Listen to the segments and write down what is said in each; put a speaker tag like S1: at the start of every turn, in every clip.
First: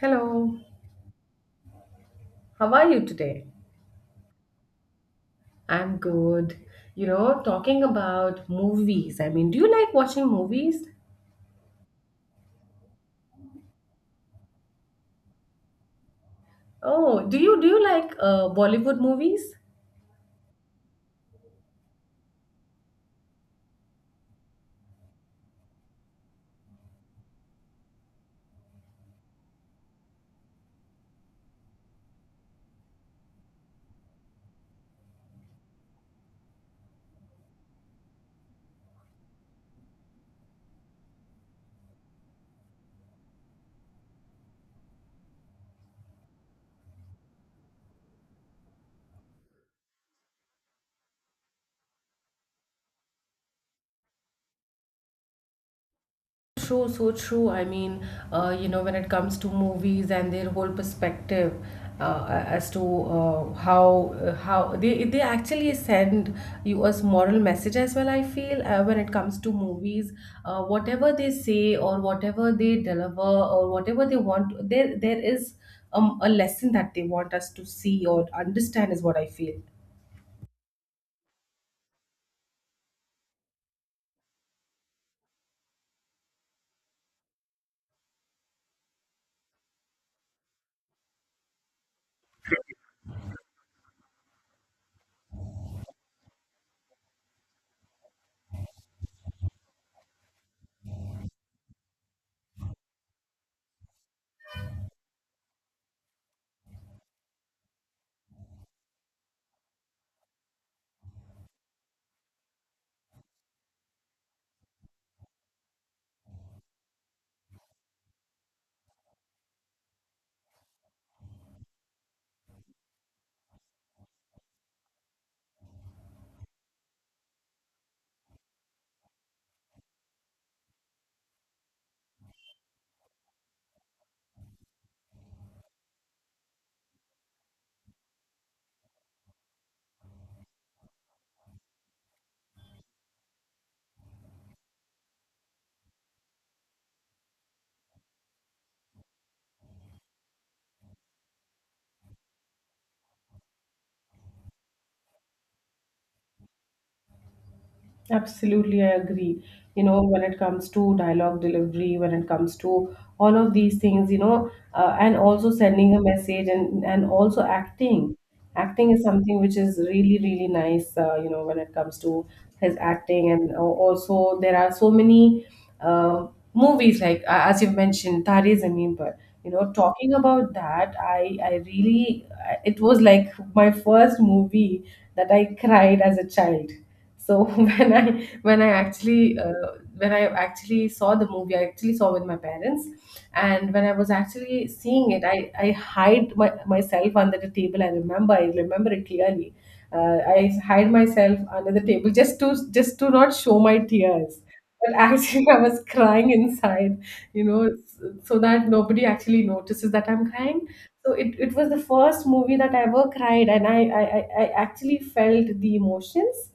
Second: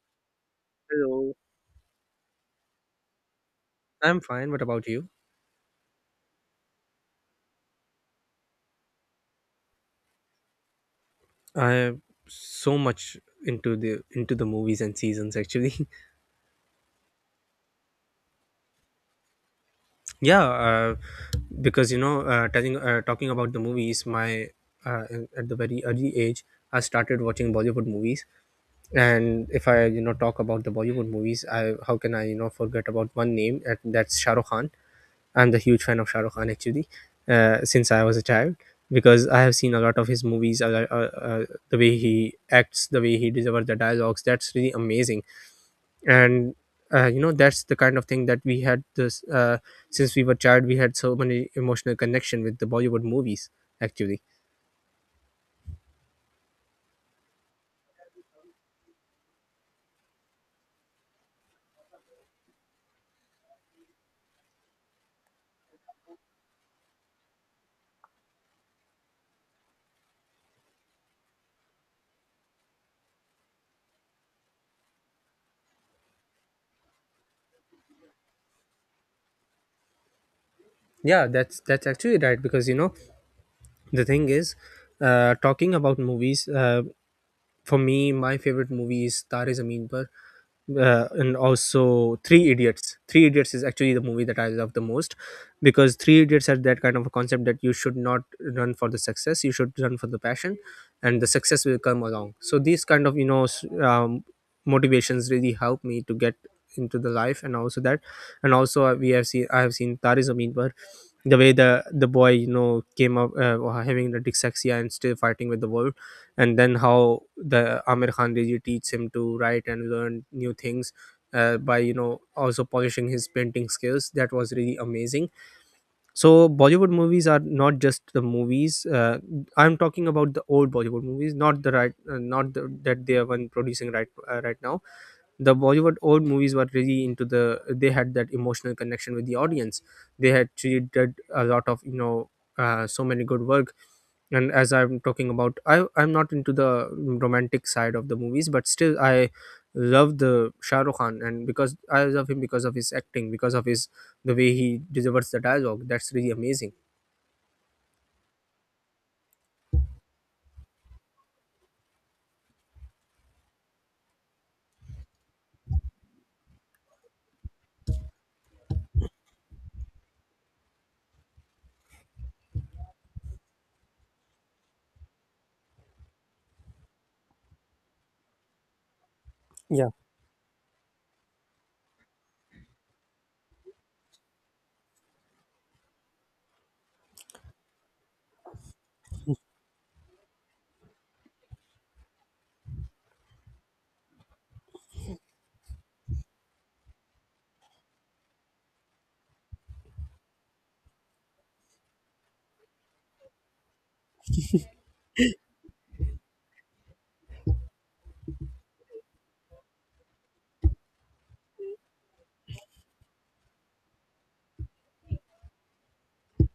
S1: Hello,
S2: Hello,
S1: how are you today?
S2: I'm fine. What about you?
S1: I'm good. You know, talking about movies. I mean, do you like watching movies?
S2: I'm so much into the movies and seasons actually.
S1: Oh, do you like Bollywood movies?
S2: yeah, uh, because talking about the movies, my uh, at the very early age, I started watching Bollywood movies. And if I talk about the Bollywood movies, I how can I forget about one name? And That's Shah Rukh Khan. I'm the huge fan of Shah Rukh Khan actually, since I was a child, because I have seen a lot of his movies. A The way he acts, the way he delivers the dialogues, that's really amazing. And You know, that's the kind of thing that we had this since we were child, we had so many emotional connection with the Bollywood movies actually.
S1: True, so true. I mean, you know, when it comes to movies and their whole perspective as to how they actually send you a moral message as well. I feel when it comes to movies, whatever they say or whatever they deliver or whatever they want, there is a lesson that they want us to see or understand is what I feel.
S2: Yeah, that's actually right, because you know, the thing is, talking about movies. For me, my favorite movie is Tare Zameen Par, and also Three Idiots. Three Idiots is actually the movie that I love the most, because Three Idiots had that kind of a concept that you should not run for the success, you should run for the passion, and the success will come along. So these kind of, motivations really help me to get into the life, and also, we have seen I have seen Tare Zameen Par. The way the boy, you know, came up, having the dyslexia and still fighting with the world, and then how the Amir Khan Riji teaches him to write and learn new things, by, you know, also polishing his painting skills. That was really amazing. So Bollywood movies are not just the movies. I'm talking about the old Bollywood movies, not the, that they are one producing right now. The Bollywood old movies were really into the, they had that emotional connection with the audience. They had really did a lot of, you know, so many good work. And as I'm talking about, I'm not into the romantic side of the movies, but still I love the Shah Rukh Khan. And Because I love him, because of his acting, because of his, the way he delivers the dialogue, that's really amazing.
S1: Absolutely, I agree. You know, when it comes to dialogue delivery, when it comes to all of these things, and also sending a message, and also acting. Acting is something which is really, really nice, when it comes to his acting. And also, there are so many uh, movies, like, as you've mentioned, Tare Zameen Par. You know,
S2: Yeah.
S1: talking about that, I really, it was like my first movie that I cried as a child. So when I actually saw the movie, I actually saw with my parents, and when I was actually seeing it, I hide myself under the table. I remember it clearly. I hide myself under the table just to not show my tears. But actually, I was crying inside, so that nobody actually notices that I'm crying. So it was the first movie that I ever cried, and I actually felt the emotions.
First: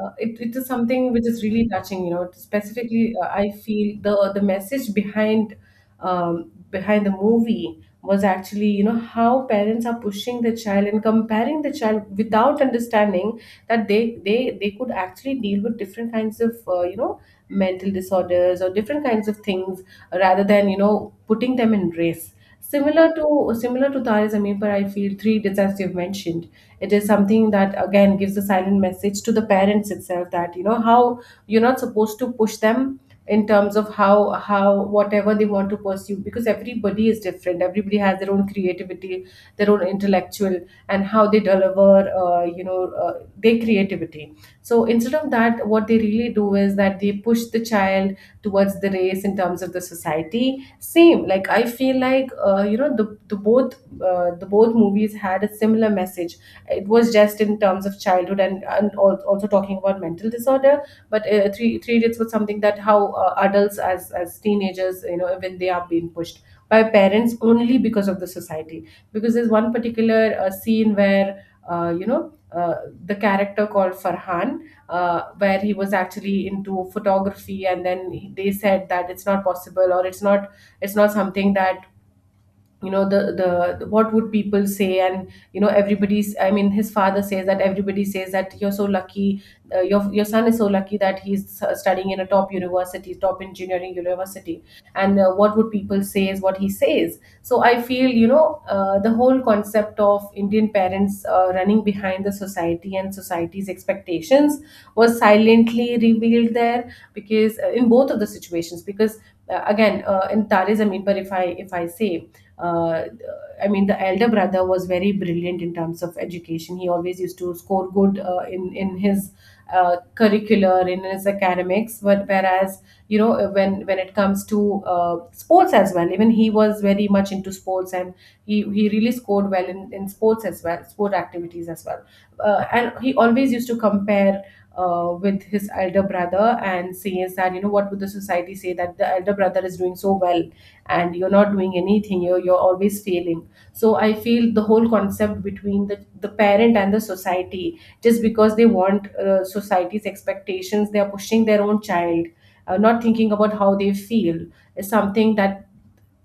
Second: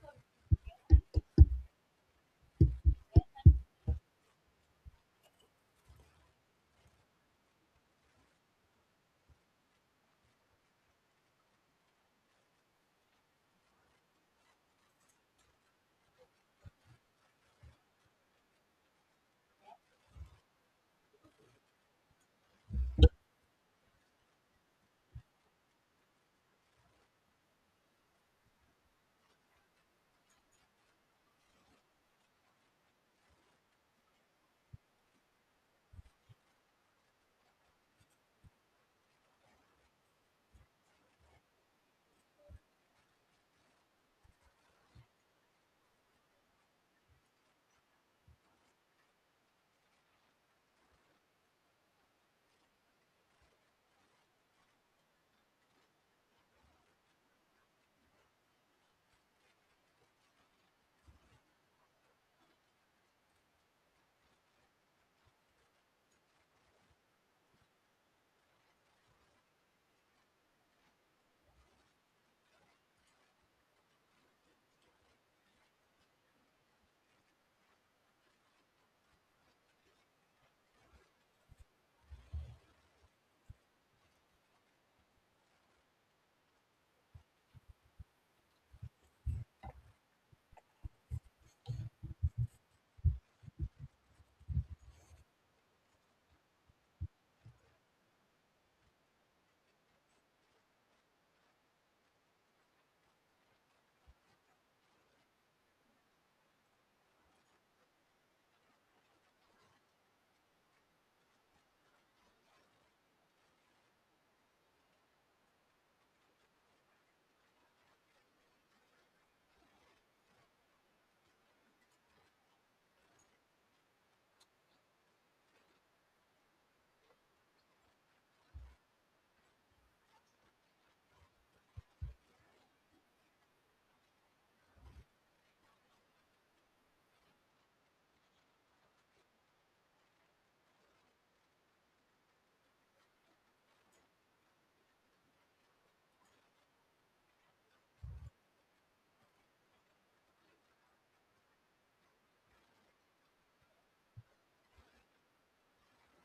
S1: It is something which is really touching. Specifically, I feel the message behind, behind the movie was actually, how parents are pushing the child and comparing the child without understanding that they could actually deal with different kinds of, mental disorders or different kinds of things rather than, putting them in race, similar to similar to Tare Zameen Par. I feel Three Deaths, as you've mentioned, it is something that again gives a silent message to the parents itself, that, how you're not supposed to push them in terms of how, whatever they want to pursue, because everybody is different, everybody has their own creativity, their own intellectual, and how they deliver, their creativity. So instead of that, what they really do is that they push the child towards the race in terms of the society. Same, like, I feel like, you know the both movies had a similar message. It was just in terms of childhood, and also talking about mental disorder. But three idiots was something that how adults, as teenagers, when they are being pushed by parents only because of the society, because there's one particular scene where uh, you know uh, the character called Farhan, where he was actually into photography, and then they said that it's not possible or it's not, something that, you know the the what would people say. And, everybody's, I mean, his father says that everybody says that you're so lucky, your son is so lucky, that he's studying in a top university, top engineering university, and what would people say is what he says. So I feel, the whole concept of Indian parents running behind the society and society's expectations was silently revealed there, because in both of the situations, because again, in Tare Zameen Par, if I say, uh, I mean, the elder brother was very brilliant in terms of education. He always used to score good, in his curricular, in his academics. But, whereas, when it comes to sports as well, even he was very much into sports, and he really scored well in sports as well, sport activities as well. And he always used to compare with his elder brother, and says that, what would the society say, that the elder brother is doing so well and you're not doing anything, you're always failing. So I feel the whole concept between the parent and the society, just because they want society's expectations, they are pushing their own child, not thinking about how they feel is something that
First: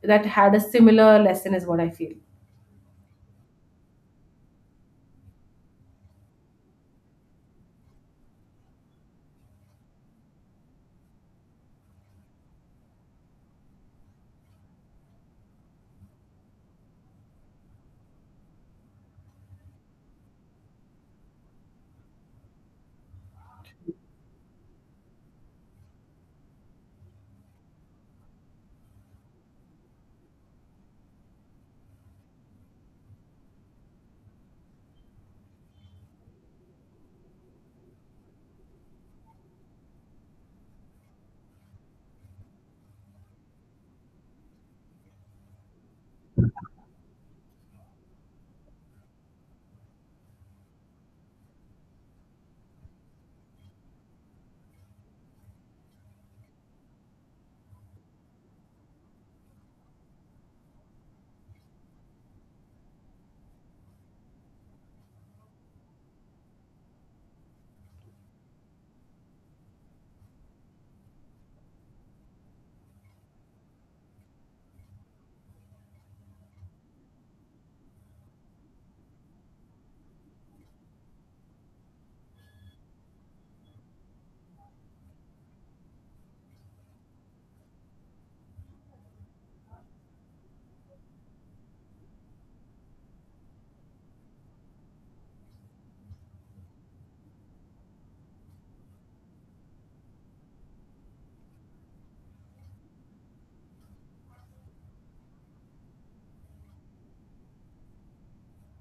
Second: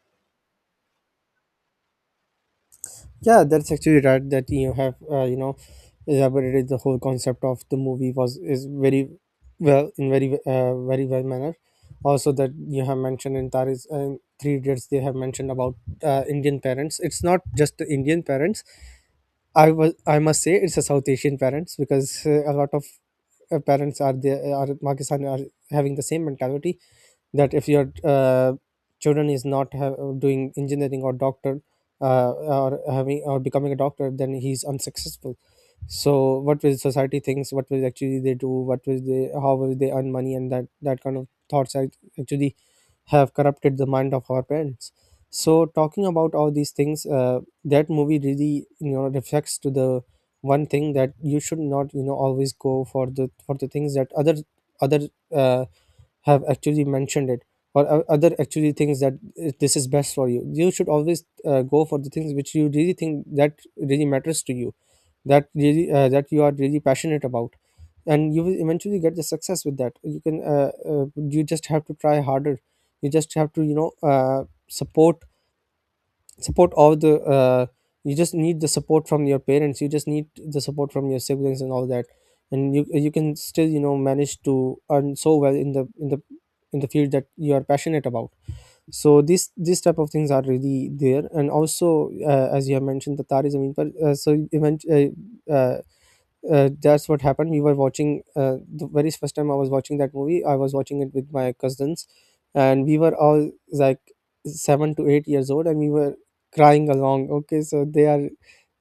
S1: had a similar lesson is what I feel.
S2: Yeah, that's actually right. That you have, you know, elaborated the whole concept of the movie was is very well, in very well manner. Also, that you have mentioned in Taris and Three Idiots, they have mentioned about, Indian parents. It's not just the Indian parents. I must say it's a South Asian parents, because a lot of parents are, there are Pakistani are having the same mentality, that if your, children is not doing engineering or doctor, or having or becoming a doctor, then he's unsuccessful. So what will society thinks, what will actually they do, what will they, how will they earn money? And that, kind of thoughts actually have corrupted the mind of our parents. So talking about all these things, that movie really, you know, reflects to the one thing, that you should not, you know, always go for the things that other, uh, have actually mentioned it, or other actually things that, this is best for you. You should always, go for the things which you really think that really matters to you, that really, that you are really passionate about. And you will eventually get the success with that. You just have to try harder, you just have to, you know, support support of the you just need the support from your parents, you just need the support from your siblings and all that. And you can still, you know, manage to earn so well in the in the in the field that you are passionate about. So these type of things are really there. And also, as you have mentioned the tarism, so you uh, uh, that's what happened. We were watching, the very first time I was watching that movie, I was watching it with my cousins, and we were all like 7 to 8 years old, and we were crying along. Okay, so they are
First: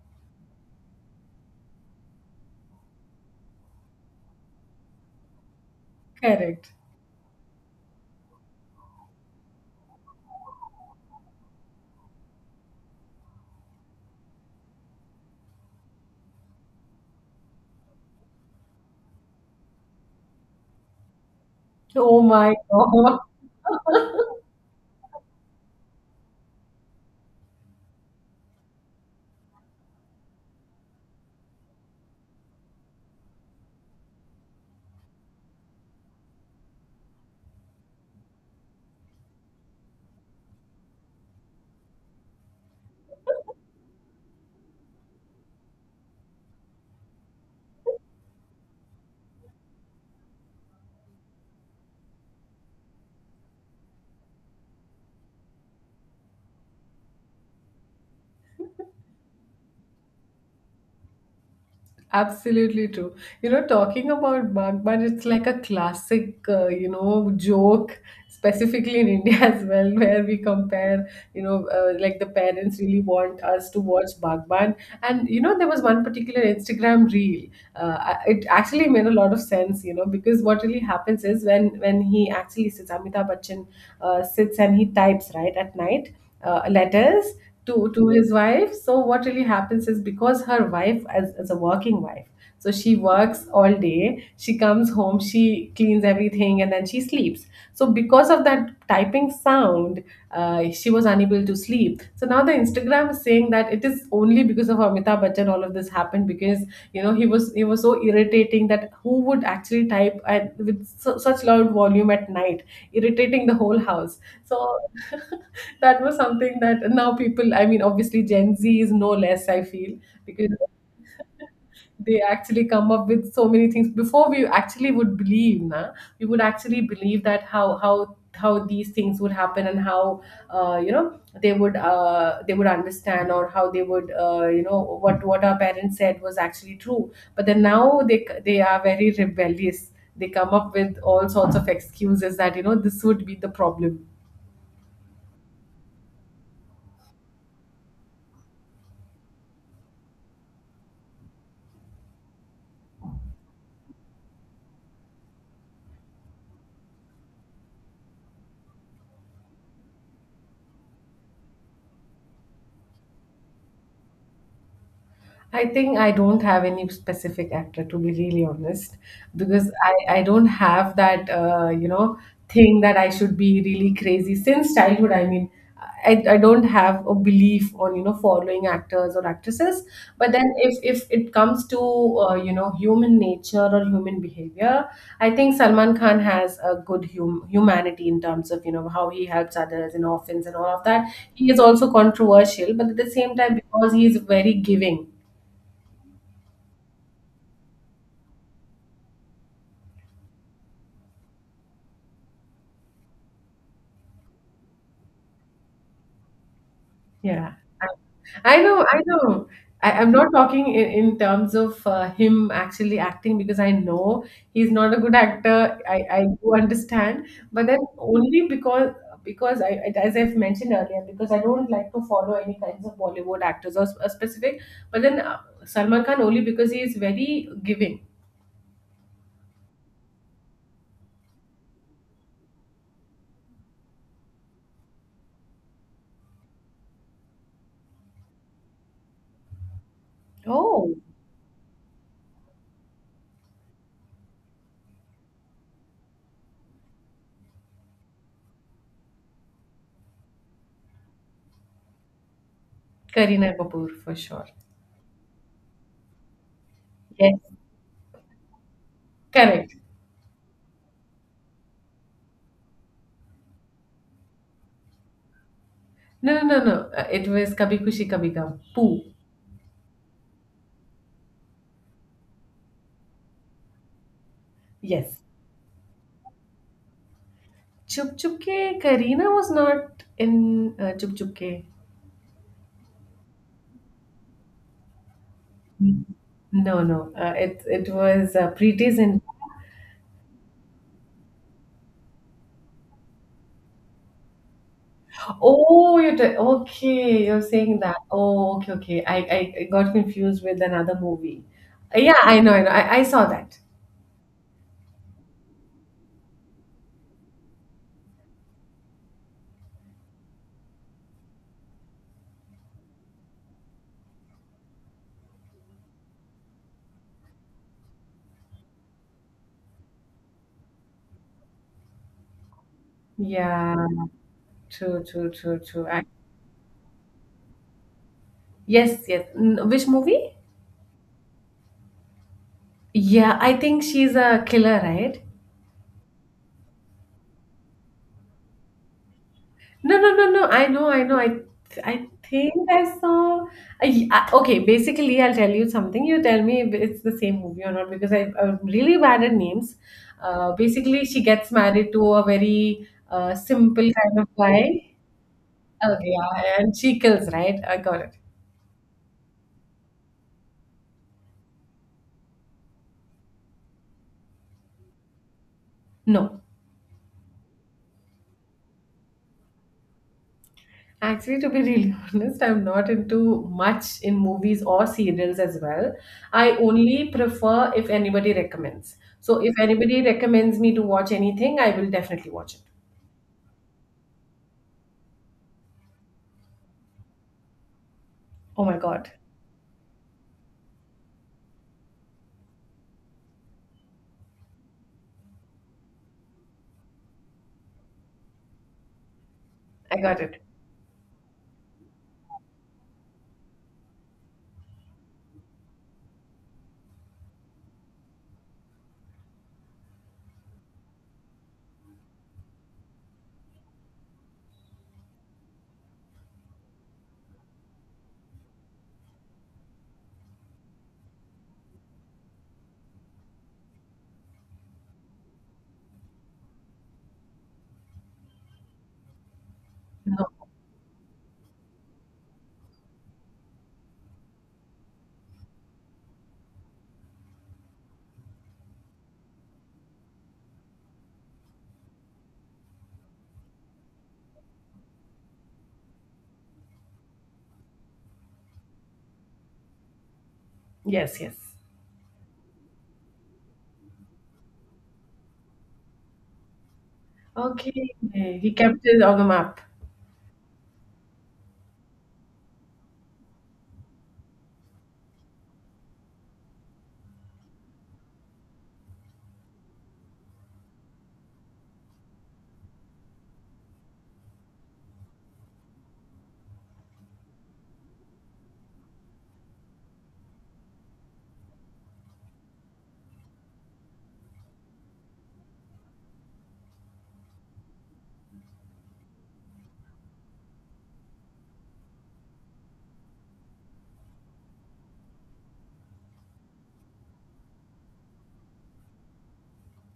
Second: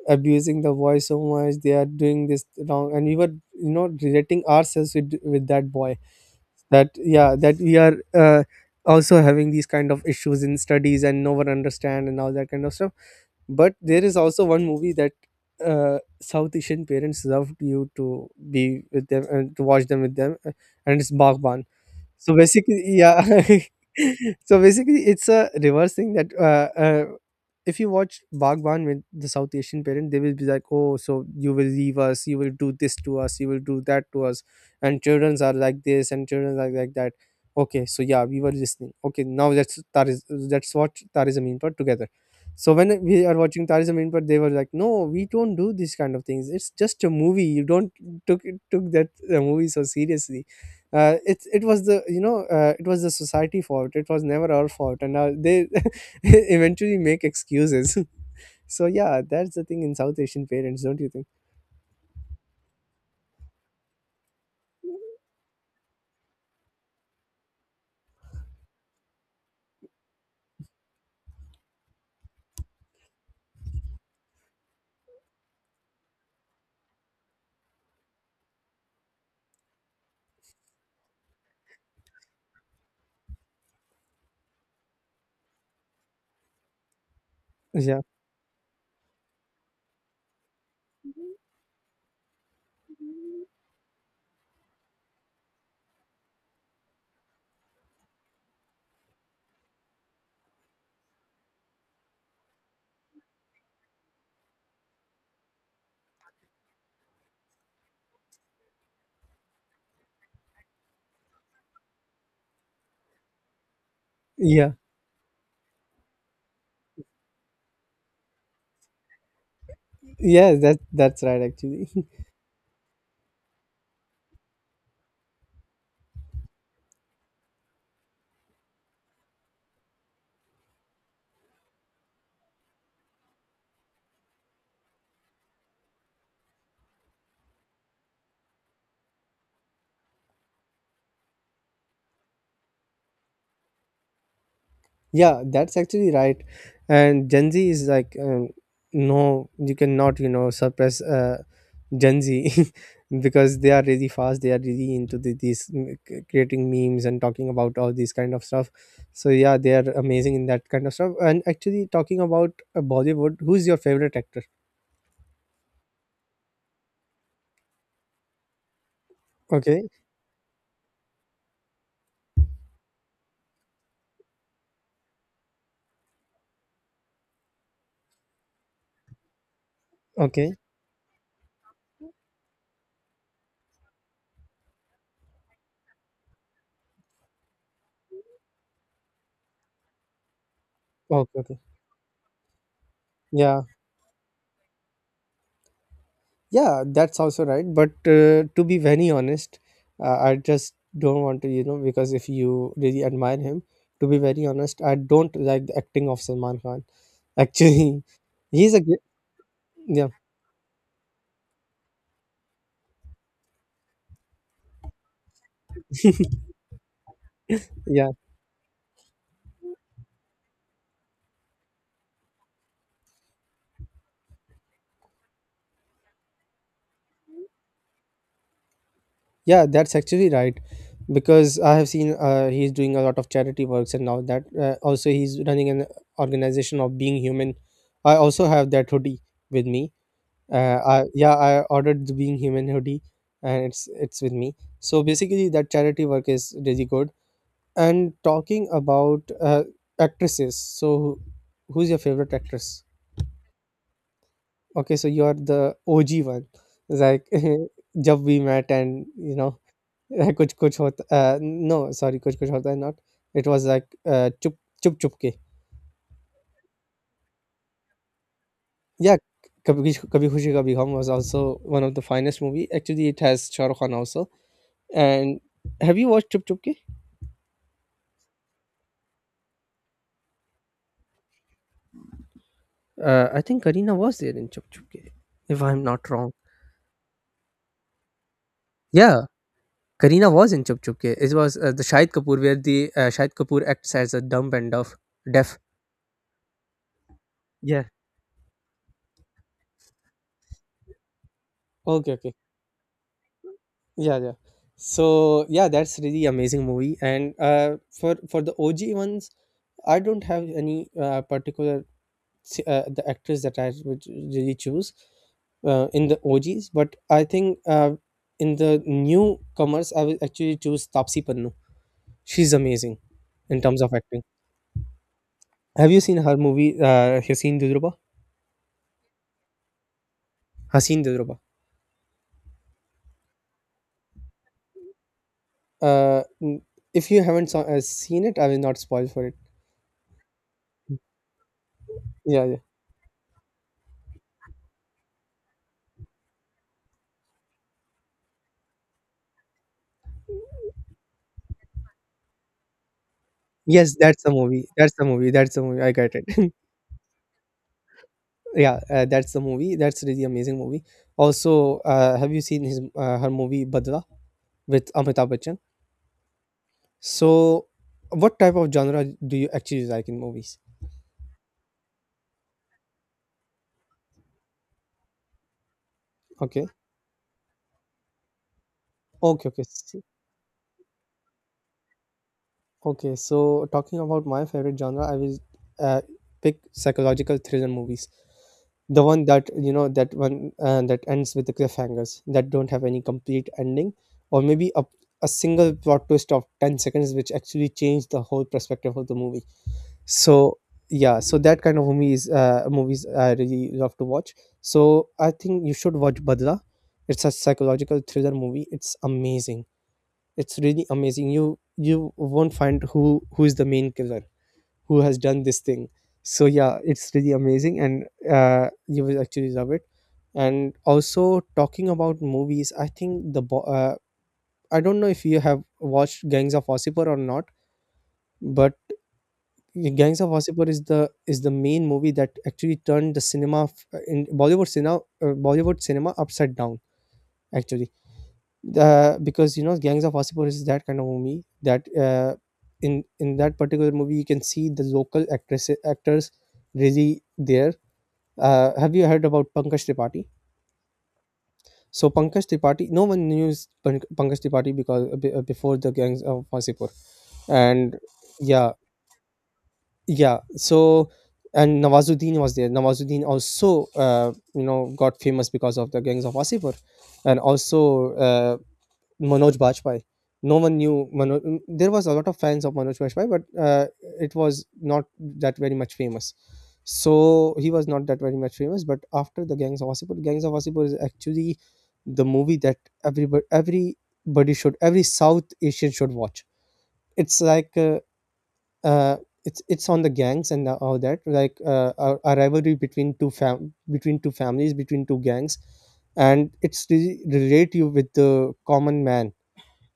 S2: abusing the boy so much, they are doing this wrong, and we were, you know, relating ourselves with that boy.
S1: Correct.
S2: That yeah, that we are. Also having these kind of issues in studies and no one understand and all that kind of stuff. But there is also one movie that, South Asian parents love you to be with them and to watch them with them, and it's Baghban.
S1: Oh
S2: So
S1: my
S2: basically,
S1: God.
S2: yeah. So basically, it's a reverse thing that, if you watch Bhagwan with the South Asian parent, they will be like, "Oh, so you will leave us, you will do this to us, you will do that to us," and childrens are like this, and children are like that. Okay, so yeah, we were listening. Okay, now let's watch Tariz Amin Par together. So when we are watching Tariz Amin Par, they were like, "No, we don't do these kind of things. It's just a movie. You don't took took that, movie so seriously." It was the, you know, it was the society fault, it was never our fault, and now they, eventually make excuses. So yeah, that's the thing in South Asian parents, don't you think?
S1: Absolutely true. You know, talking about Bagban, it's like a classic, joke, specifically in India as well, where we compare, like the parents really want us to watch Bagban. And there was one particular Instagram reel. It actually made a lot of sense, because what really happens is when, he actually sits, Amitabh Bachchan sits and he types, right, at night. Letters to
S2: Yeah
S1: to his wife. So what really happens is, because her wife, as a working wife, so she works all day, she comes home, she cleans everything, and then she sleeps. So because of that typing sound, she was unable to sleep. So now the Instagram is saying that it is only because of Amitabh Bachchan all of this happened, because, he was so irritating, that who would actually type with such loud volume at night, irritating the whole house.
S2: yeah
S1: So that was something that now people, I mean, obviously Gen Z is no less, I feel. Because
S2: yeah that that's right actually.
S1: they actually come up with so many things. Before we actually would believe, na, we would actually believe that how these things would happen, and how they would understand, or how they would, what our parents said was actually true. But then now they are very rebellious. They come up with all sorts of excuses that, this would be the problem.
S2: Yeah, that's actually right. And Gen Z is like, no, you cannot, you know, suppress, Gen Z. Because they are really fast. They are really into the, creating memes and talking about all these kind of stuff. So yeah, they are amazing in that kind of stuff. And actually, talking about, Bollywood, who's your favorite actor?
S1: I think I don't have any specific actor, to be really honest, because
S2: Okay,
S1: I don't have that thing that I should be really crazy since childhood. I mean, I don't have a belief on, following actors or actresses. But then,
S2: okay,
S1: if it comes to human nature or human behavior, I think Salman Khan has a good humanity in terms of, how he helps others and orphans and all of that.
S2: okay,
S1: He
S2: okay.
S1: is also controversial, but at the same time,
S2: Yeah,
S1: because he is very giving.
S2: yeah, that's also right. But, to be very honest, I just don't want to, you know, because if you really admire him, to be very honest, I don't like the acting of Salman Khan.
S1: Yeah. I
S2: Actually,
S1: I
S2: he's a
S1: know,
S2: gr-
S1: I know. I,
S2: yeah,
S1: I'm not talking in terms of him actually acting, because I know he's not a good actor. I do understand, but then
S2: yeah.
S1: only because, as I've mentioned earlier, because I don't like to follow any kinds of Bollywood actors, or a specific. But then, Salman Khan, only because he is very giving.
S2: Yeah, that's actually right, because I have seen, he's doing a lot of charity works and now that. Also, he's running an organization of Being Human. I also have that hoodie with me.
S1: Oh,
S2: Yeah, I ordered the Being Human hoodie, and it's with me. So basically, that charity work is really good. And talking about, actresses, so who's your favorite actress?
S1: Kareena Kapoor for sure.
S2: Okay, so you're the OG one, like
S1: Yes,
S2: Jab We Met, and you know.
S1: correct.
S2: Yeah, kuch kuch hot. No, sorry, kuch kuch hota is not. It was like ah, chupke.
S1: No, no, no, no. It was Kabhi Khushi Kabhi Gum. Poo.
S2: Yeah, kabi kabi kabi khushi ka bhi. Home was also one of the finest movie. Actually, it has Shahrukh Khan also.
S1: Yes.
S2: And have you watched Chup Chupke?
S1: Chup Chup Ke, Kareena was not in Chup Chup Ke.
S2: Ah, I think Kareena was there in Chup Chupke, if I'm not wrong.
S1: No, no. It was Preeti's in.
S2: Yeah, Kareena was in Chup Chupke. It was the Shahid Kapoor, where the Shahid Kapoor acts as a dumb and deaf.
S1: Oh, okay. You're saying
S2: Yeah.
S1: that. Oh, okay, okay. I got confused with another movie.
S2: Okay,
S1: Yeah,
S2: okay.
S1: I know, I know. I saw that.
S2: Yeah, yeah. So yeah, that's really amazing movie. And ah, for the O.G. ones. I don't have any, particular the actress that I would really choose, in the OGs, but I think, in the newcomers, I will actually choose Tapsi Pannu. She's amazing in
S1: Yeah,
S2: terms of acting.
S1: true, true, true, true.
S2: Have you
S1: I,
S2: seen her movie, Haseen Dudruba?
S1: yes, yes. Which movie?
S2: Haseen Dudruba.
S1: Yeah, I think she's a killer, right?
S2: Uh, n- if you haven't seen it, I will not spoil for it.
S1: No, no, no, no. I know, I know. I
S2: Yeah,
S1: think
S2: yeah.
S1: I saw. Okay, basically, I'll tell you something. You tell me if it's the same movie or not, because I'm really bad at names. Basically, she gets married to a very simple
S2: Yes,
S1: kind
S2: that's
S1: of
S2: the movie. That's
S1: guy.
S2: the movie. That's the movie. I
S1: Okay,
S2: got it.
S1: yeah, and she kills, right? I got it.
S2: Yeah, that's the movie, that's really amazing movie. Also, have you seen his her movie Badla with Amitabh Bachchan?
S1: No.
S2: So what type of genre do you actually like in movies?
S1: Actually, to be really honest, I'm not into much in movies or serials as well. I
S2: Okay
S1: only prefer if anybody recommends. So,
S2: okay
S1: if
S2: okay
S1: anybody recommends me to watch anything, I will definitely watch it.
S2: Okay, so talking about my favorite genre, I will uh, pick psychological thriller movies.
S1: Oh my
S2: The
S1: God,
S2: one that, you know, that ends with the cliffhangers, that don't have any complete ending, or maybe a single plot twist of 10 seconds, which actually changed the whole perspective of the movie.
S1: I got it.
S2: So yeah, so that kind of, movies I really love to watch. So I think you should watch Badla. It's a psychological thriller movie. It's amazing. It's really amazing. You won't find who is the main killer, who has done this thing. So yeah, it's really amazing, and you will actually love it. And also, talking about movies, I think the I don't know if you have watched Gangs of Wasseypur or not, but Gangs
S1: No.
S2: of Wasseypur is the main movie that actually turned the in Bollywood cinema, Bollywood cinema, upside down actually. Because, you know, Gangs of Wasseypur is that kind of movie that in that particular movie you can see the local actresses, actors really there. Have you heard about Pankaj Tripathi?
S1: Yes, yes.
S2: So Pankaj Tripathi, no one knew Pankaj Tripathi, because before the Gangs of Wasseypur.
S1: Okay.
S2: And
S1: He
S2: yeah
S1: kept it on the map.
S2: yeah. So and Nawazuddin was there. Nawazuddin also, uh, you know, got famous because of the Gangs of Wasseypur. And also, uh, Manoj Bajpayee. No one knew Manoj. There was a lot of fans of Manoj Bajpayee, but it was not that very much famous. So he was not that very much famous. But after the Gangs of Wasseypur is actually the movie that everybody, everybody should, every South Asian should watch. It's like uh, it's on the gangs and all that, like a rivalry between two fam between two families, between two gangs, and it's really relate you with the common man.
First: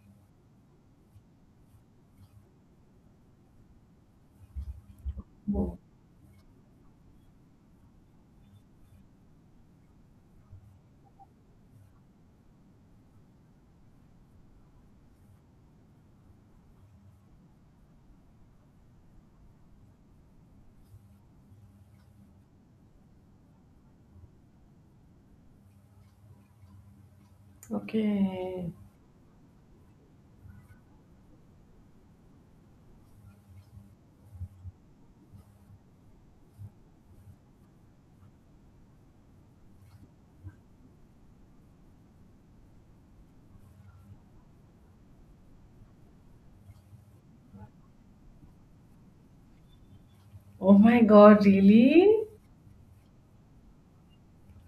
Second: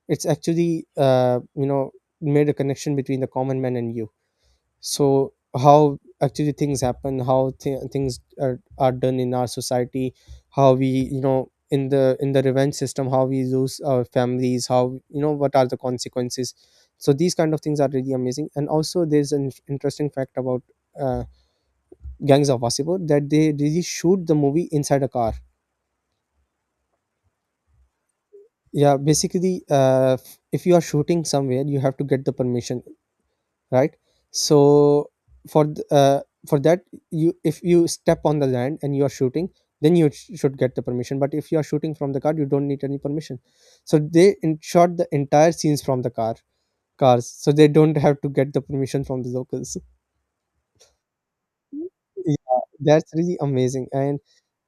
S2: It's actually, you know, made a connection between the common man and you. So
S1: Hmm.
S2: how actually things happen, how things are done in our society, how we, you know, in the revenge system, how we lose our families, how, you know, what are the consequences. So these kind of things are really amazing. And also, there's an interesting fact about uh, Gangs of Wasseypur, that they really shoot the movie inside a car.
S1: Okay.
S2: Yeah, basically, if you are shooting somewhere, you have to get the permission, right? So for th- uh, for that, you, if you step on the land and you are shooting, then you should get the permission. But if you are shooting from the car, you don't need any permission. So they in shot the entire scenes from the car, cars, so they don't have to get the permission from the locals.
S1: Oh my God, really?
S2: Yeah, that's really amazing. And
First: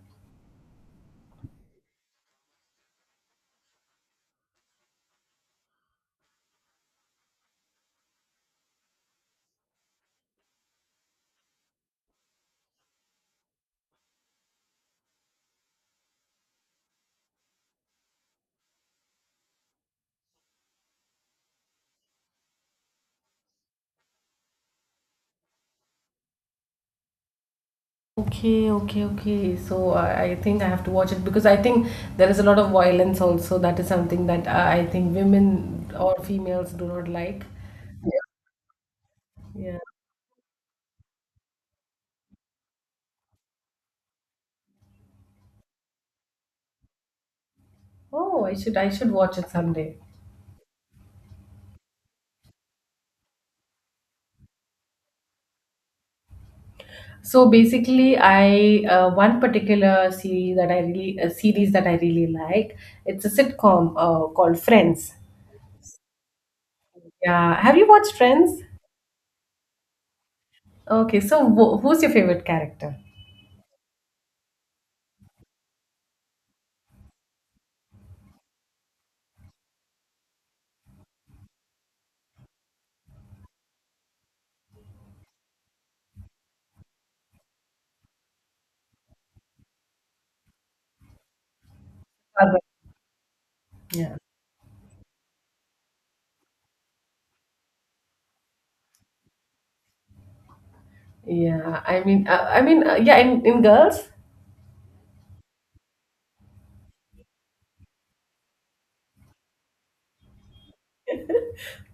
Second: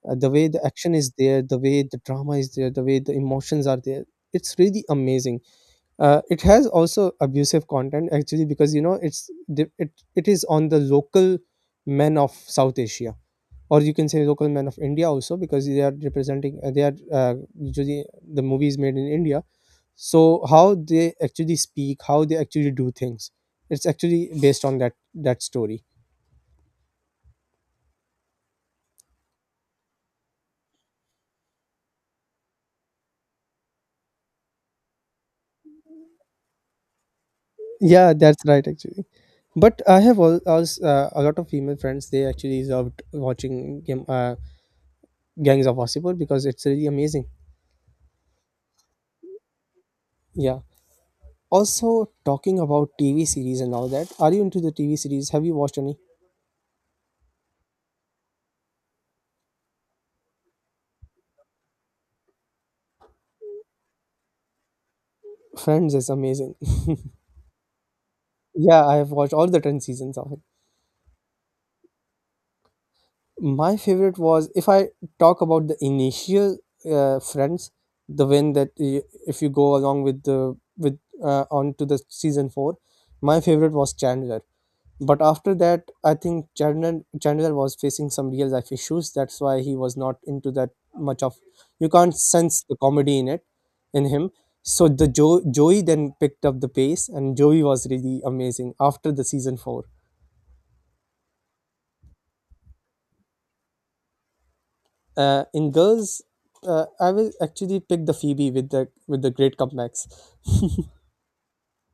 S2: the way the action is there, the way the drama is there, the way the emotions are there, it's really amazing. It has also abusive content actually, because you know, it's it is on the local men of South Asia, or you can say local men of India also, because they are representing, they are, usually the movies made in India. So how they actually speak, how they actually do things, it's actually based on that story.
S1: Okay, okay, okay. So I think I have to watch it, because I think there is a lot of violence also. That is something that I think women or females do not like.
S2: Yeah, that's right actually.
S1: Yeah.
S2: But I have also, a lot of female friends, they actually loved watching Gangs of Wasseypur, because it's really amazing.
S1: Oh, I should watch it someday.
S2: Yeah. Also, talking about TV series and all that, are you into the TV series? Have you watched any?
S1: So basically, I one particular series that I really a series that I really like. It's a sitcom called Friends.
S2: Friends is amazing.
S1: Yeah. Have you watched Friends?
S2: Yeah, I have watched all the 10 seasons of it.
S1: Okay. So wh who's your favorite character?
S2: My favorite was, if I talk about the initial Friends, the one that if you go along with the with on to the season 4, my favorite was Chandler. But after that, I think Chandler was facing some real life issues. That's why he was not into that much of. You can't
S1: Father.
S2: sense the comedy in it, in
S1: Yeah.
S2: him. So the Joey then picked up the pace, and Joey was really amazing after the season four.
S1: Yeah. I mean, yeah. In girls.
S2: In girls, I will actually pick the Phoebe with the great comebacks.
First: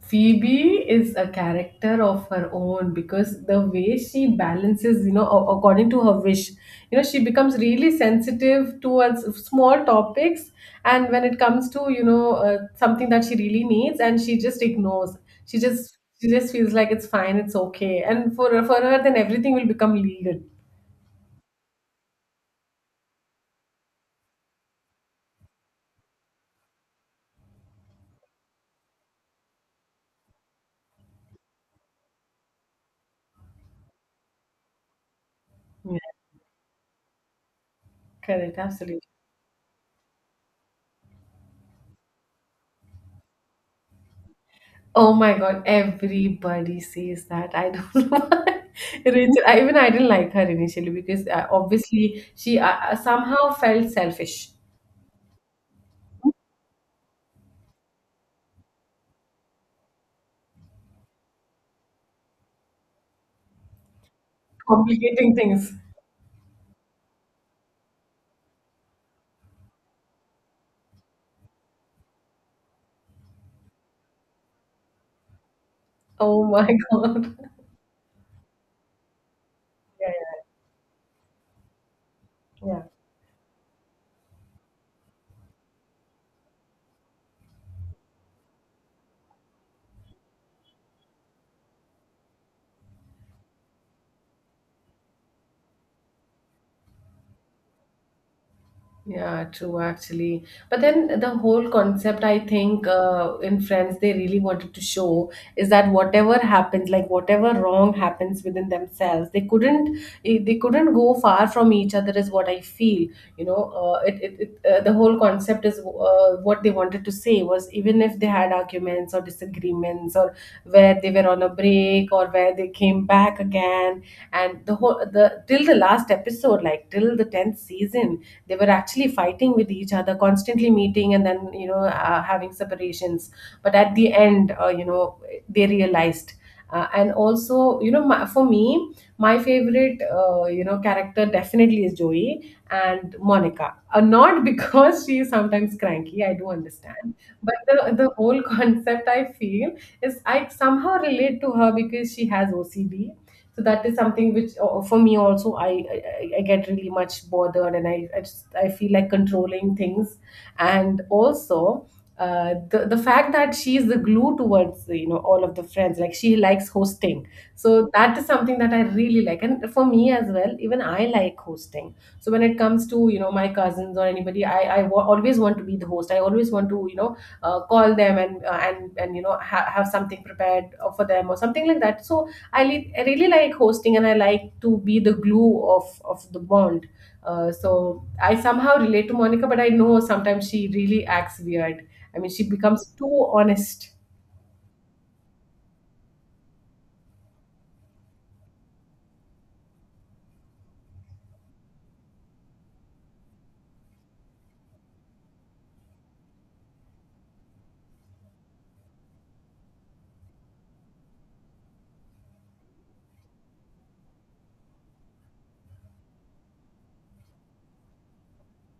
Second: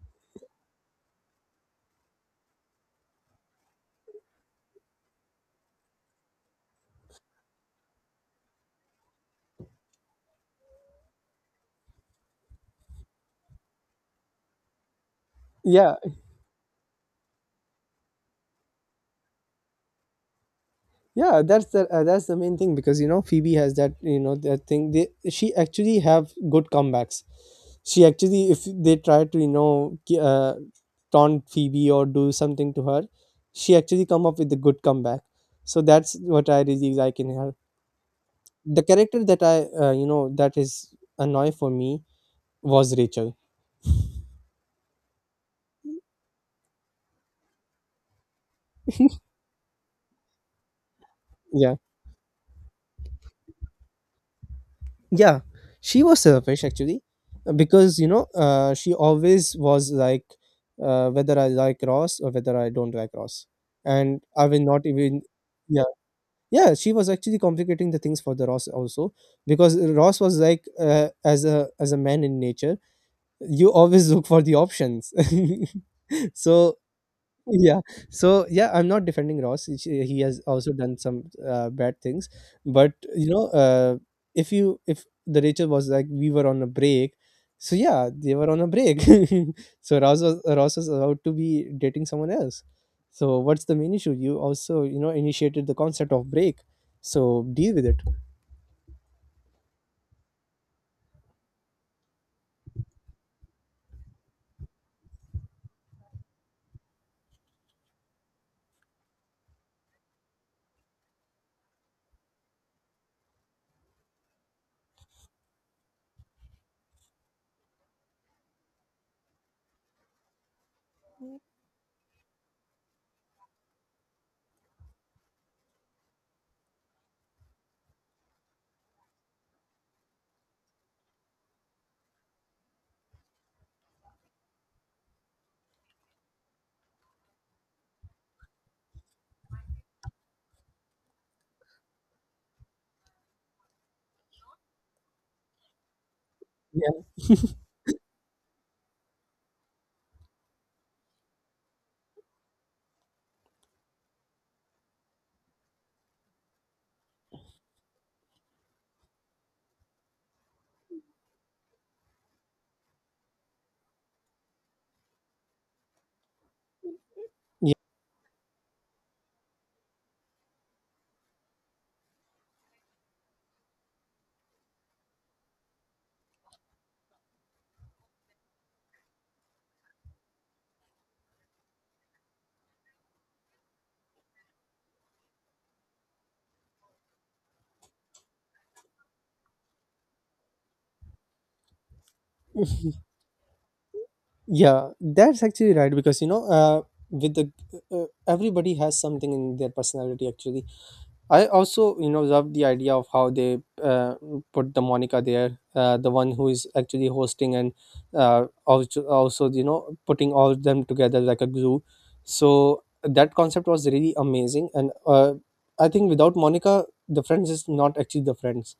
S1: Phoebe is a character of her own because the way she balances, you know, according to her wish, you know, she becomes really sensitive towards small topics. And when it comes to, you know, something that she really needs and she just ignores,
S2: Yeah,
S1: she just feels like it's fine, it's okay. And for her, then everything will become legal.
S2: yeah, that's the main thing, because you know, Phoebe has that, you know, that thing, they, she actually have good comebacks. She actually, if they try to, you know, taunt Phoebe or do something to her, she actually come up with a good comeback. So
S1: Yeah,
S2: that's what I really like in her.
S1: correct.
S2: The
S1: Absolutely.
S2: character that I, you know, that is annoy for me, was Rachel.
S1: Oh my god, everybody says that. I don't know why. Even I didn't like her initially because
S2: Yeah.
S1: obviously she somehow felt selfish,
S2: Yeah, she was selfish actually, because you know, she always was like, whether I like Ross or whether I don't like Ross, and I will not even.
S1: complicating things.
S2: Yeah, yeah, she was actually complicating the things for the Ross also, because Ross was like, as a man in nature, you always look for the options.
S1: Oh my
S2: So
S1: god.
S2: yeah. So yeah, I'm not defending Ross.
S1: Yeah,
S2: He has also done some bad things.
S1: yeah, yeah.
S2: But you know, if you, if the Rachel was like, we were on a break, so yeah, they were on a break. So Ross was, Ross was about to be dating someone else. So what's the main issue? You also, you know, initiated the concept of break, so deal with it.
S1: Yeah, true, actually. But then the whole concept, I think, in Friends, they really wanted to show is that whatever happens, like whatever wrong happens within themselves, they couldn't go far from each other, is what I feel. You know, it, it, it the whole concept is what they wanted to say was even if they had arguments or disagreements, or where they were on a break, or where they came back again, and the till the last episode, like till the 10th season, they were actually fighting with each other, constantly meeting and then having separations, but at the end you know, they realized. And also, you know, for me my favorite you know character definitely is Joey and Monica, not because she is sometimes cranky, I do
S2: Yeah.
S1: understand, but the whole concept I feel is I somehow relate to her because she has OCD. So that is something which for me also, I get really much bothered and I feel like controlling things. And also the fact that she is the glue towards, you know, all of the friends, like she likes hosting.
S2: Yeah,
S1: So that is something that I really like, and for me as well, even I like hosting. So when it comes to, you know, my cousins or anybody, always want to be the host. I always want to, you know, call them and and you know have something prepared for them or something like that. So I really like hosting and I like to be the glue of the bond. So I somehow relate to Monica, but I know sometimes she really acts weird. I mean, she becomes too honest.
S2: yeah, that's actually right, because you know, with the uh, everybody has something in their personality actually. I also, you know, love the idea of how they uh, put the Monica there, the one who is actually hosting, and also, you know, putting all of them together like a glue. So that concept was really amazing, and I think without Monica, the Friends is not actually the Friends,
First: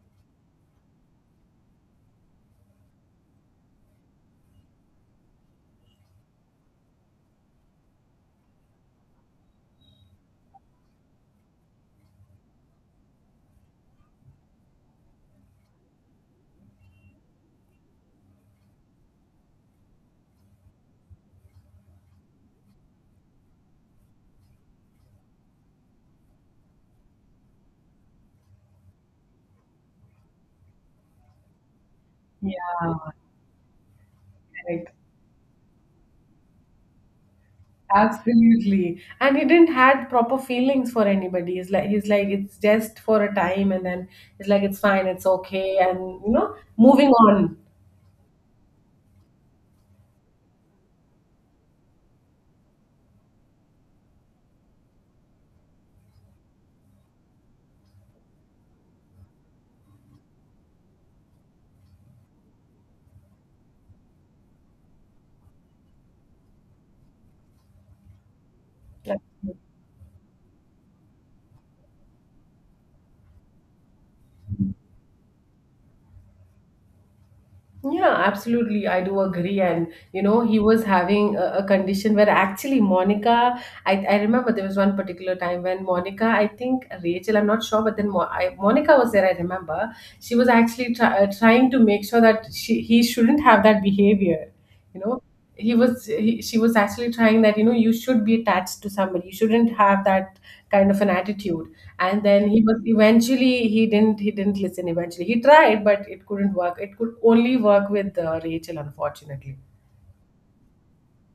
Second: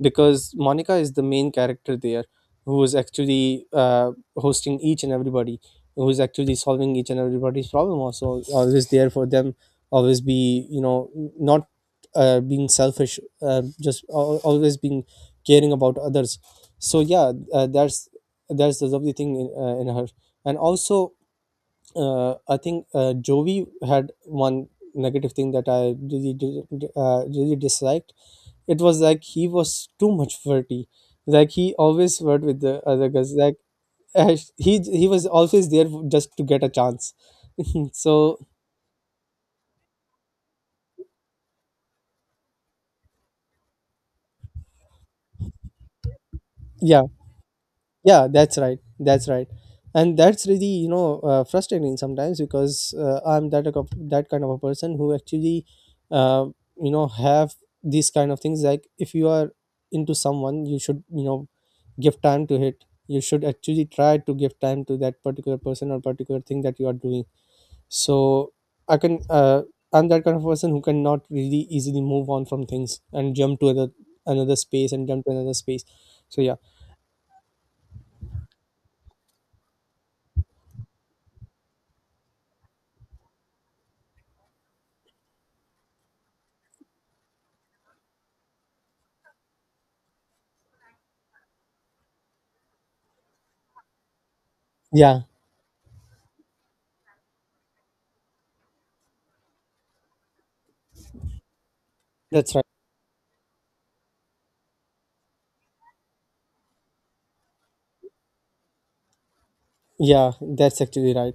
S2: because Monica is the main character there, who is actually hosting each and everybody, who is actually solving each and everybody's problem. Also, always there for them, always be, you know, not being selfish, just always being caring about others. So yeah, that's the lovely thing in her. And also, I think Jovi had one negative thing that I really did, really disliked. It was like he was too much flirty. Like he always flirt with the
S1: Yeah,
S2: other guys. Like he
S1: right.
S2: he was always there just to get a chance. So
S1: Absolutely. And he didn't had proper feelings for anybody. He's like it's just for a time and then it's like it's fine, it's okay, and you know,
S2: yeah,
S1: moving on.
S2: yeah, that's right, that's right. And that's really, you know, frustrating sometimes, because I'm that that kind of a person who actually uh, you know have these kind of things. Like, if you are into someone, you should, you know, give time to it. You should actually try to give time to that particular person or particular thing that you are doing. So I can
S1: Like,
S2: I'm that kind of person who cannot really easily move on from things and jump to other, another space, and jump to another space. So yeah.
S1: yeah, absolutely. I do agree. And you know, he was having a condition where actually I remember there was one particular time when Monica, I think Rachel, I'm not sure, but then Monica was there. I remember she was actually trying to make sure that she he shouldn't have that behavior. You
S2: Yeah,
S1: know, she was actually trying that you know you should be attached to somebody, you shouldn't have that kind of an attitude. And then
S2: that's
S1: he
S2: right.
S1: was eventually, he didn't listen. Eventually he tried, but it couldn't work. It could only work with Rachel, unfortunately.
S2: Yeah, that's actually right.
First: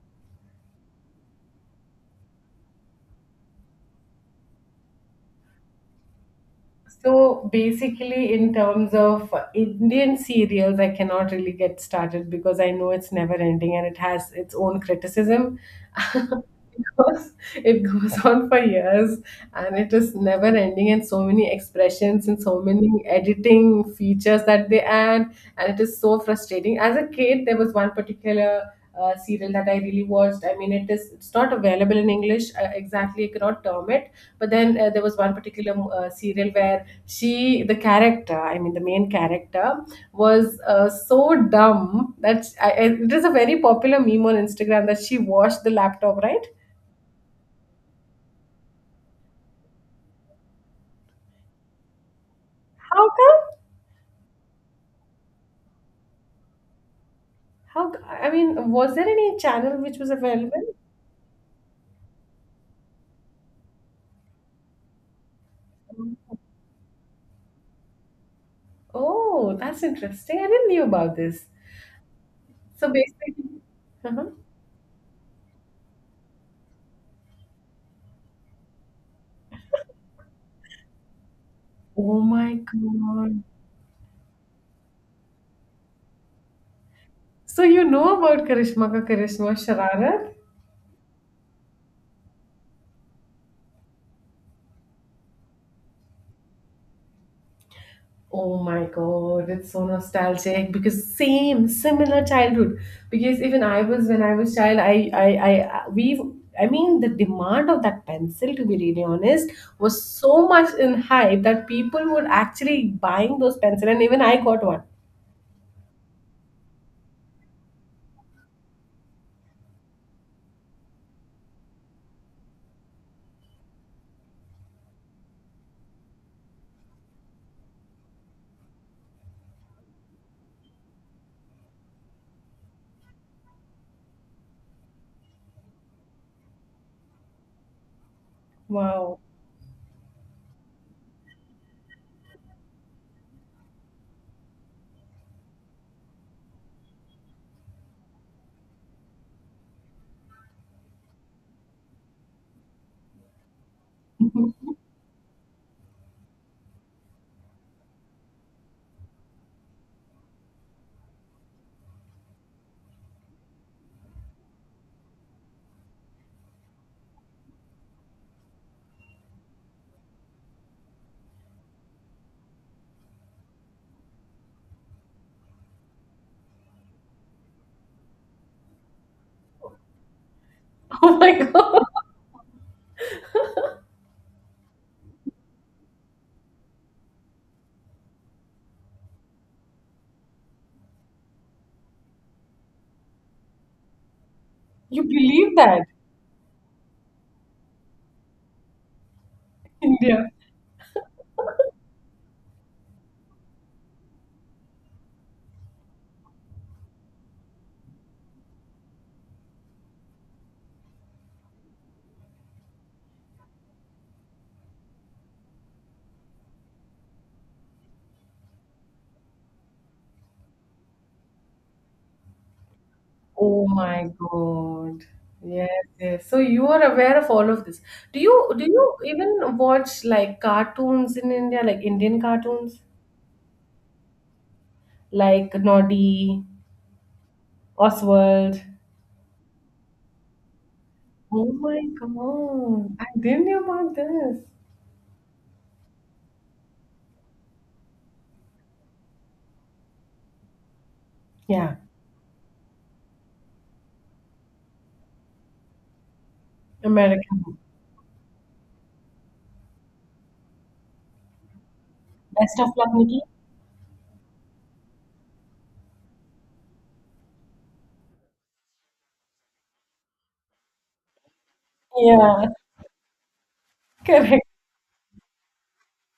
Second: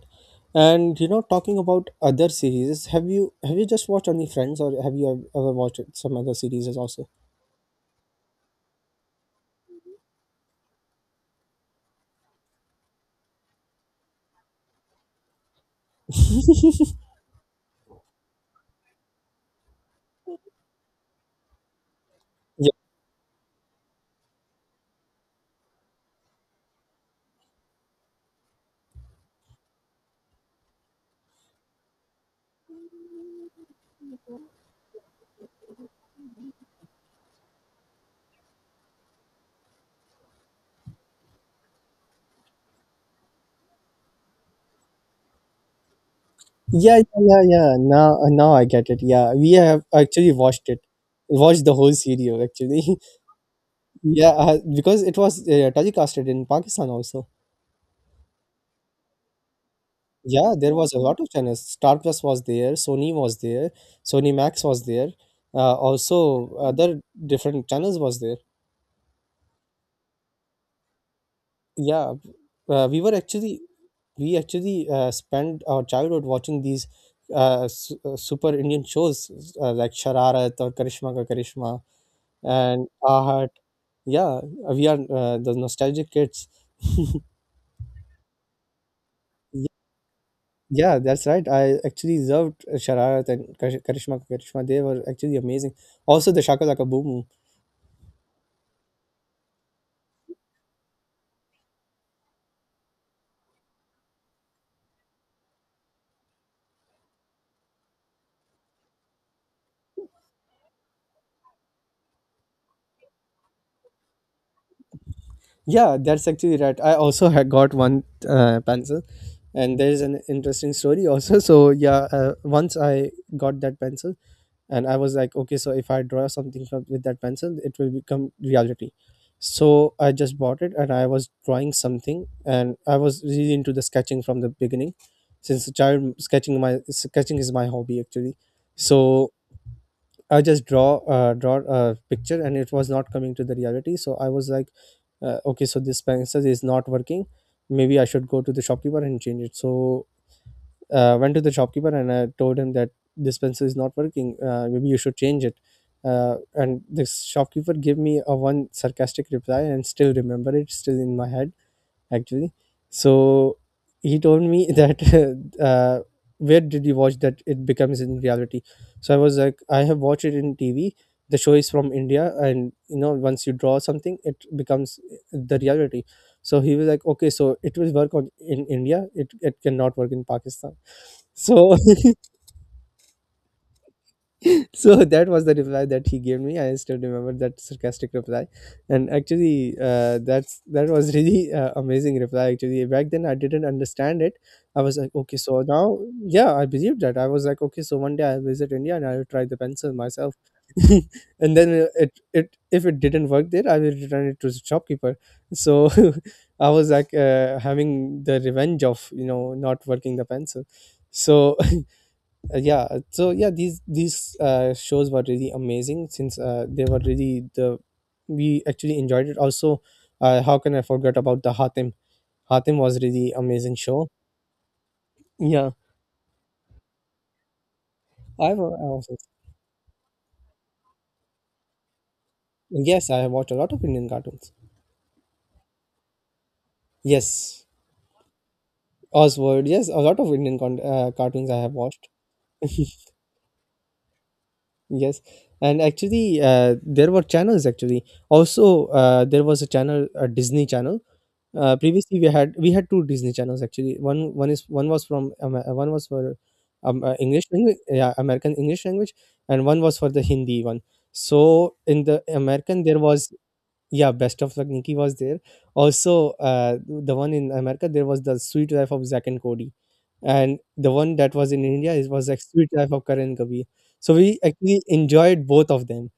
S2: And you know, talking about other series, have you, have you just watched only Friends, or have you ever watched some other series also?
S1: So basically, in terms of Indian serials, I cannot really get started because I know it's never ending and it has its own criticism. goes It goes on for years, and it is never ending, and so many expressions and so
S2: Yeah,
S1: many editing features that they add, and it is so frustrating. As a kid, there was one particular serial that I really watched. I mean, it is, it's not available in English, exactly I cannot term it. But then there was one particular serial where she the character, I mean the main character, was so dumb that it is a very popular meme on Instagram that she washed the laptop, right?
S2: yeah, yeah, yeah, yeah. Now, now I get it. Yeah, we have actually watched it, watched the whole series actually.
S1: How come?
S2: Yeah, because it was telecasted in Pakistan also.
S1: How? I mean, was there any channel which was
S2: Yeah,
S1: available?
S2: there was a lot of channels. Star Plus was there, Sony Max was there. Also, other different channels was there.
S1: Oh, that's interesting. I didn't knew about this.
S2: Yeah,
S1: So
S2: we were
S1: basically,
S2: actually,
S1: uh-huh.
S2: we actually spent our childhood watching these super Indian shows, like Shararat or Karishma Ka Karishma
S1: Oh my
S2: and
S1: God.
S2: Ahat. Yeah, we are the nostalgic kids.
S1: So you know about Karishma Ka Karishma Shararat?
S2: Yeah, that's right. I actually loved Shararat and Karishma Karishma. They were actually amazing. Also, the Shaka Laka Boom Boom.
S1: Oh my god, it's so nostalgic because same similar childhood. Because even I was, when I was child, I mean the demand of that pencil, to be really honest, was so much in hype that people were actually buying those pencil, and even I got one.
S2: Yeah, that's actually right. I also had got one pencil, and there's an interesting story also. So yeah, once I got that pencil, and I was like, okay, so if I draw something from, with that pencil, it will become reality. So I just bought it and I was drawing something, and I was really into the sketching from the beginning. Since a child, sketching, my sketching is my hobby actually.
S1: Wow.
S2: So I just draw, draw a picture, and it was not coming to the reality. So I was like, okay, so this pencil is not working, maybe I should go to the shopkeeper and change it. So went to the shopkeeper and I told him that this pencil is not working. Maybe you should change it. And this shopkeeper gave me a one sarcastic reply, and still remember it, still in my head actually. So he told me that uh, where did you watch that it becomes in reality? So I was like, I have watched it in TV. The show is from India, and you know, once you draw something, it becomes the reality. So he was like, okay, so it will work on in India. It cannot work in Pakistan.
S1: Oh my
S2: So
S1: god.
S2: so that was the reply that he gave me. I still remember that sarcastic reply, and actually that was really amazing reply. Actually back then I didn't understand it. I was
S1: You
S2: like, okay,
S1: believe
S2: so
S1: that?
S2: now, yeah, I believed that. I was like, okay, so one day I'll visit India and I'll try the pencil
S1: India.
S2: myself. And then it, if it didn't work there, I will return it to the shopkeeper. So I was like, having the revenge of, you know, not working the pencil. So yeah, so yeah, these shows were really amazing, since they were really the, we actually enjoyed it also. How can I forget about the Hatim? Hatim was really
S1: Oh
S2: amazing show.
S1: my God.
S2: Yeah,
S1: Yes, yes. So you are aware of all of this. Do
S2: I
S1: you
S2: also,
S1: even watch like cartoons in India, like Indian cartoons?
S2: yes, I have watched a lot of Indian cartoons.
S1: Like Noddy,
S2: Yes,
S1: Oswald.
S2: Oswald, yes, a lot of Indian cartoons
S1: Oh
S2: I have
S1: my
S2: watched.
S1: God. I didn't know about this.
S2: Yes. And actually there were channels actually, also there was a channel, a Disney channel.
S1: Yeah.
S2: Previously we had two Disney channels actually. One was from one was for
S1: American.
S2: English language, yeah, American English language. And one was for the Hindi one. So in the
S1: Best of
S2: American
S1: luck,
S2: there
S1: Nikki.
S2: was, yeah, Best of Luck Nikki was there. Also the one in America there was The Sweet Life of Zack and Cody, and the one that was in India, it was like
S1: Yeah,
S2: Sweet Life of Karan Kabir. So we
S1: correct.
S2: actually enjoyed both of them.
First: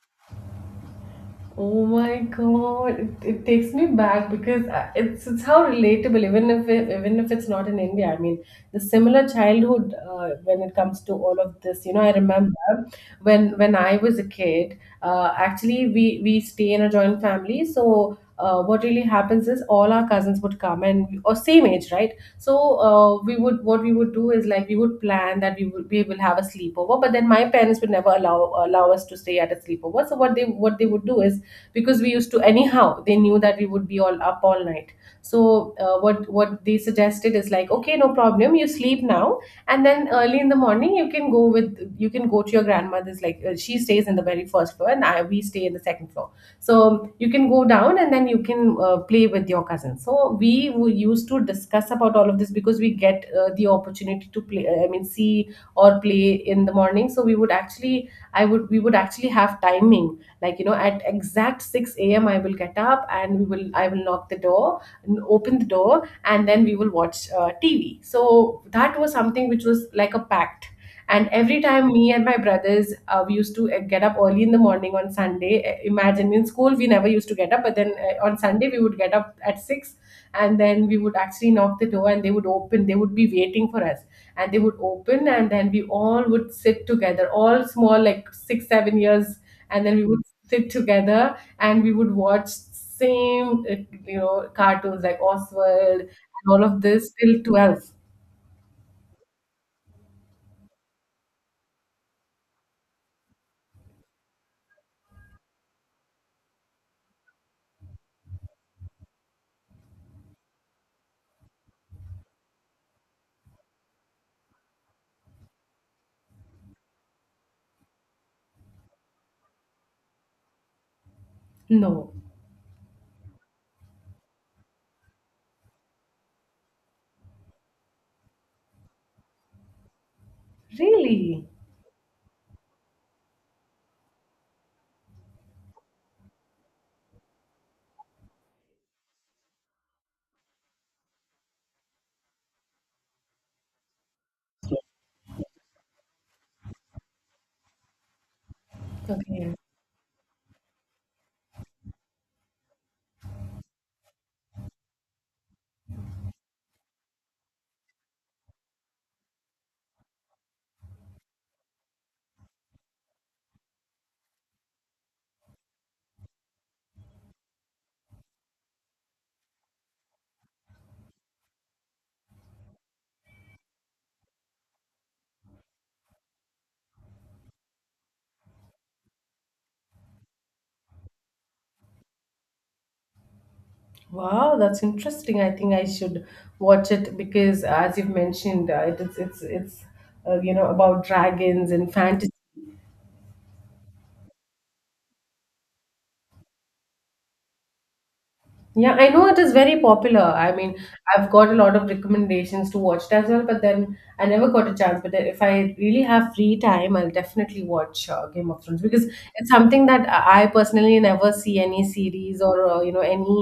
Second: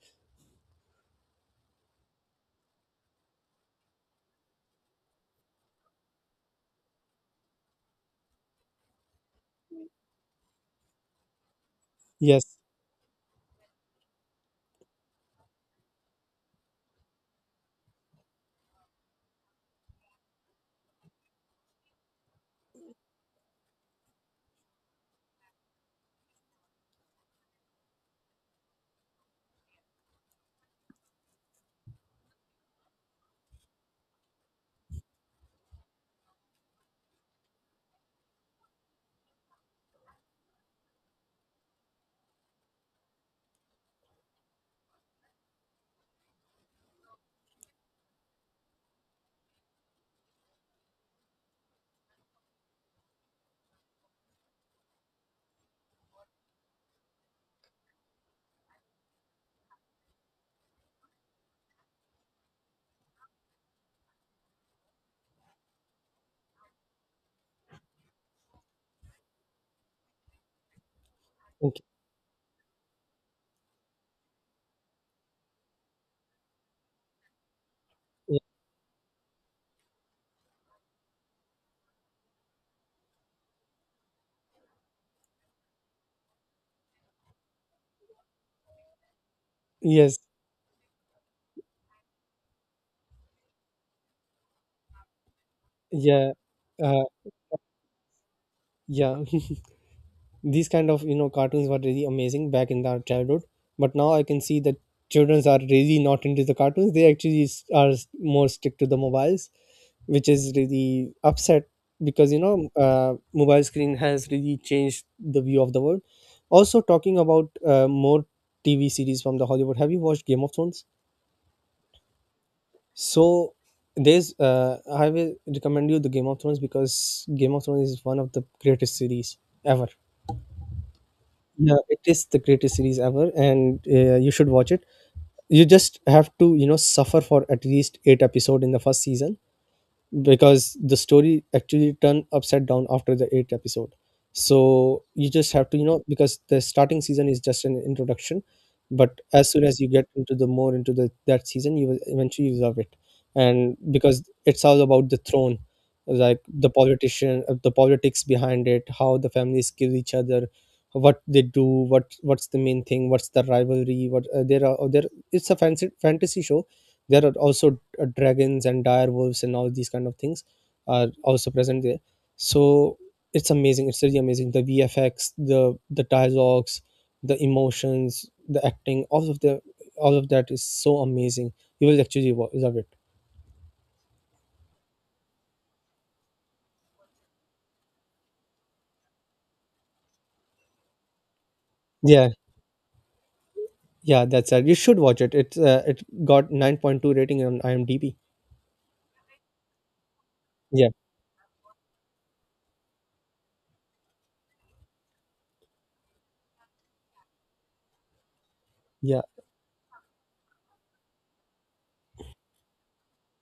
S1: Oh my God, it takes me back because it's how relatable, even if it, even if it's not in India. I mean, the similar childhood when it comes to all of this. You know, I
S2: Yes.
S1: remember when I was a kid. Actually, we stay in a joint family. So what really happens is all our cousins would come, and or same age, right? So we would, what we would do is like we would plan that we will have a sleepover, but then my parents would never allow us to stay at a sleepover. So what they would do is, because we used to anyhow, they knew that we would be all up all night. So what they suggested is like, okay, no problem, you sleep now, and then early in the morning you can go with, you can go to your grandmother's, like she stays in the very first floor, and we stay in the second floor. So you can go down and then you can play with your cousin. So we were used to discuss about all of this because we get the opportunity to play, I mean see or play in the morning. So we would actually, I would we would actually have timing, like you know, at exact 6 a.m I will get up, and we will I will knock the door and open the door, and then we will watch TV. So that was something which was like a pact. And every
S2: Okay.
S1: time me and my brothers we used to get up early in the morning on Sunday. Imagine in school we never used to get up, but then on Sunday we would get up at 6, and then we would actually knock the door and they would open, they would be waiting for us, and they would open. And then we all would sit together, all small, like 6 7 years, and then we
S2: Yes.
S1: would sit together, and we would watch same you know cartoons like Oswald
S2: Yeah.
S1: and all of
S2: uh,
S1: this till 12.
S2: yeah, these kind of, you know, cartoons were really amazing back in our childhood. But now I can see that children are really not into the cartoons. They actually are more stick to the mobiles, which is really upset, because you know, mobile screen has really changed the view of the world. Also talking about more TV series from the Hollywood, have you watched Game of Thrones?
S1: No.
S2: So there's, I will recommend you the Game of Thrones, because Game of Thrones is one of the greatest series ever.
S1: Really?
S2: Yeah, it is the greatest series ever, and you should watch it. You just have to, you know, suffer for at least eight episode in the first season, because the story actually turned upside down after the eighth episode. So you just have to, you know, because the starting season is just an introduction, but as
S1: Okay.
S2: soon as you get into the more into the that season, you will eventually love it. And because it's all about the throne, like the politician, the politics behind it, how the families kill each other, what they do, what's the main thing, what's the rivalry, what there are there. It's a fancy fantasy show. There are also dragons and dire wolves, and all these kind of things are also present there. So it's amazing, it's really amazing. The VFX, the dialogues, the emotions, the acting, all of that is so amazing. You will actually love it.
S1: Wow, that's interesting. I think I should watch it because as you've mentioned, it is, it's you know, about dragons and
S2: Yeah.
S1: fantasy.
S2: Yeah, that's it, you should watch it. It's, it got 9.2 rating on IMDb.
S1: Yeah, I know it is very popular. I mean,
S2: Yeah.
S1: I've got a lot of recommendations to watch it as well, but then I never got a chance. But if I really have free time, I'll definitely watch Game of Thrones, because
S2: Yeah.
S1: it's something that I personally never see any series or you know any,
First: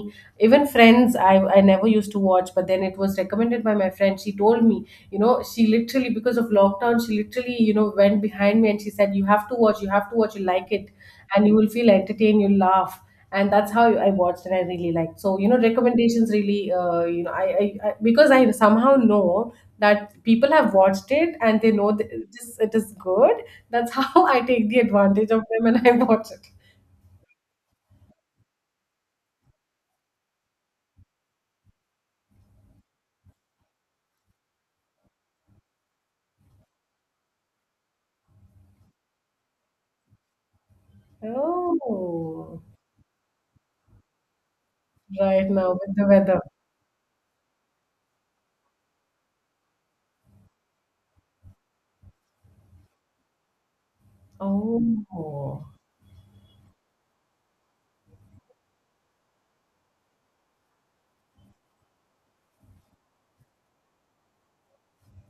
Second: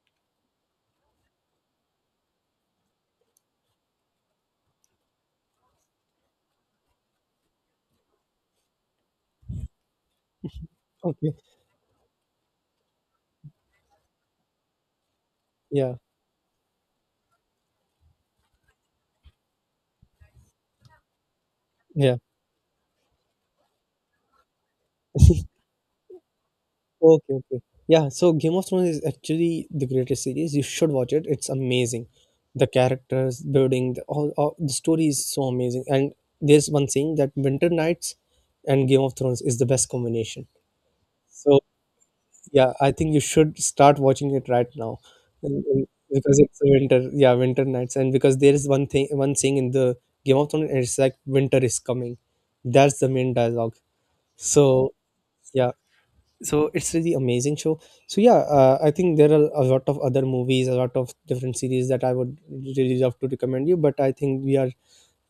S1: even Friends. I never used to watch, but then it was recommended by my friend. She told me, you know, she literally, because of lockdown, she literally, you know, went behind me and she said, "You have to watch. You have to watch. You like it,
S2: Okay.
S1: and you will feel entertained. You'll laugh." And that's how I watched and I really liked. So you know,
S2: Yeah.
S1: recommendations really, you know, I because I somehow know that people have watched it and they know that
S2: Yeah.
S1: it is good. That's how I take the advantage of them and I watch it.
S2: Okay, okay. Yeah, so Game of Thrones is actually the greatest series. You should watch it. It's amazing. The characters, building, the, all the story is so amazing. And there's one saying that Winter Nights and Game of Thrones is the best combination. So
S1: Oh,
S2: yeah, I think you should start watching it right now,
S1: right
S2: and,
S1: now
S2: and
S1: with the weather.
S2: because it's winter. Yeah, Winter Nights, and because there is one thing, one saying in the Game of Thrones, and it's like winter is coming. That's the main dialogue. So
S1: Oh,
S2: yeah, so it's really amazing show. So yeah, I think there are a lot of other movies, a lot of different series that I would really love to recommend you, but I think we are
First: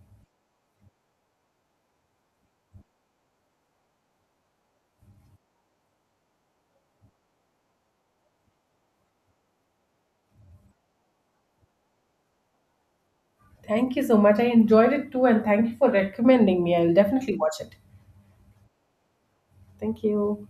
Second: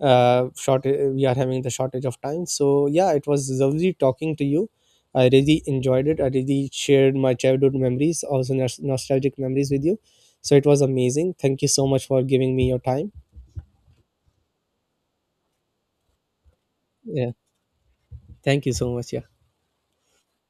S2: short, we are having the shortage of time. So yeah, it was lovely talking to you, I really enjoyed it. I really shared my childhood memories, also nostalgic memories with you. So it was amazing, thank you so much for giving me your time.
S1: thank you so much. I enjoyed it too, and thank you for recommending me. I'll
S2: Yeah,
S1: definitely watch it.
S2: thank you so much, yeah.
S1: Thank you.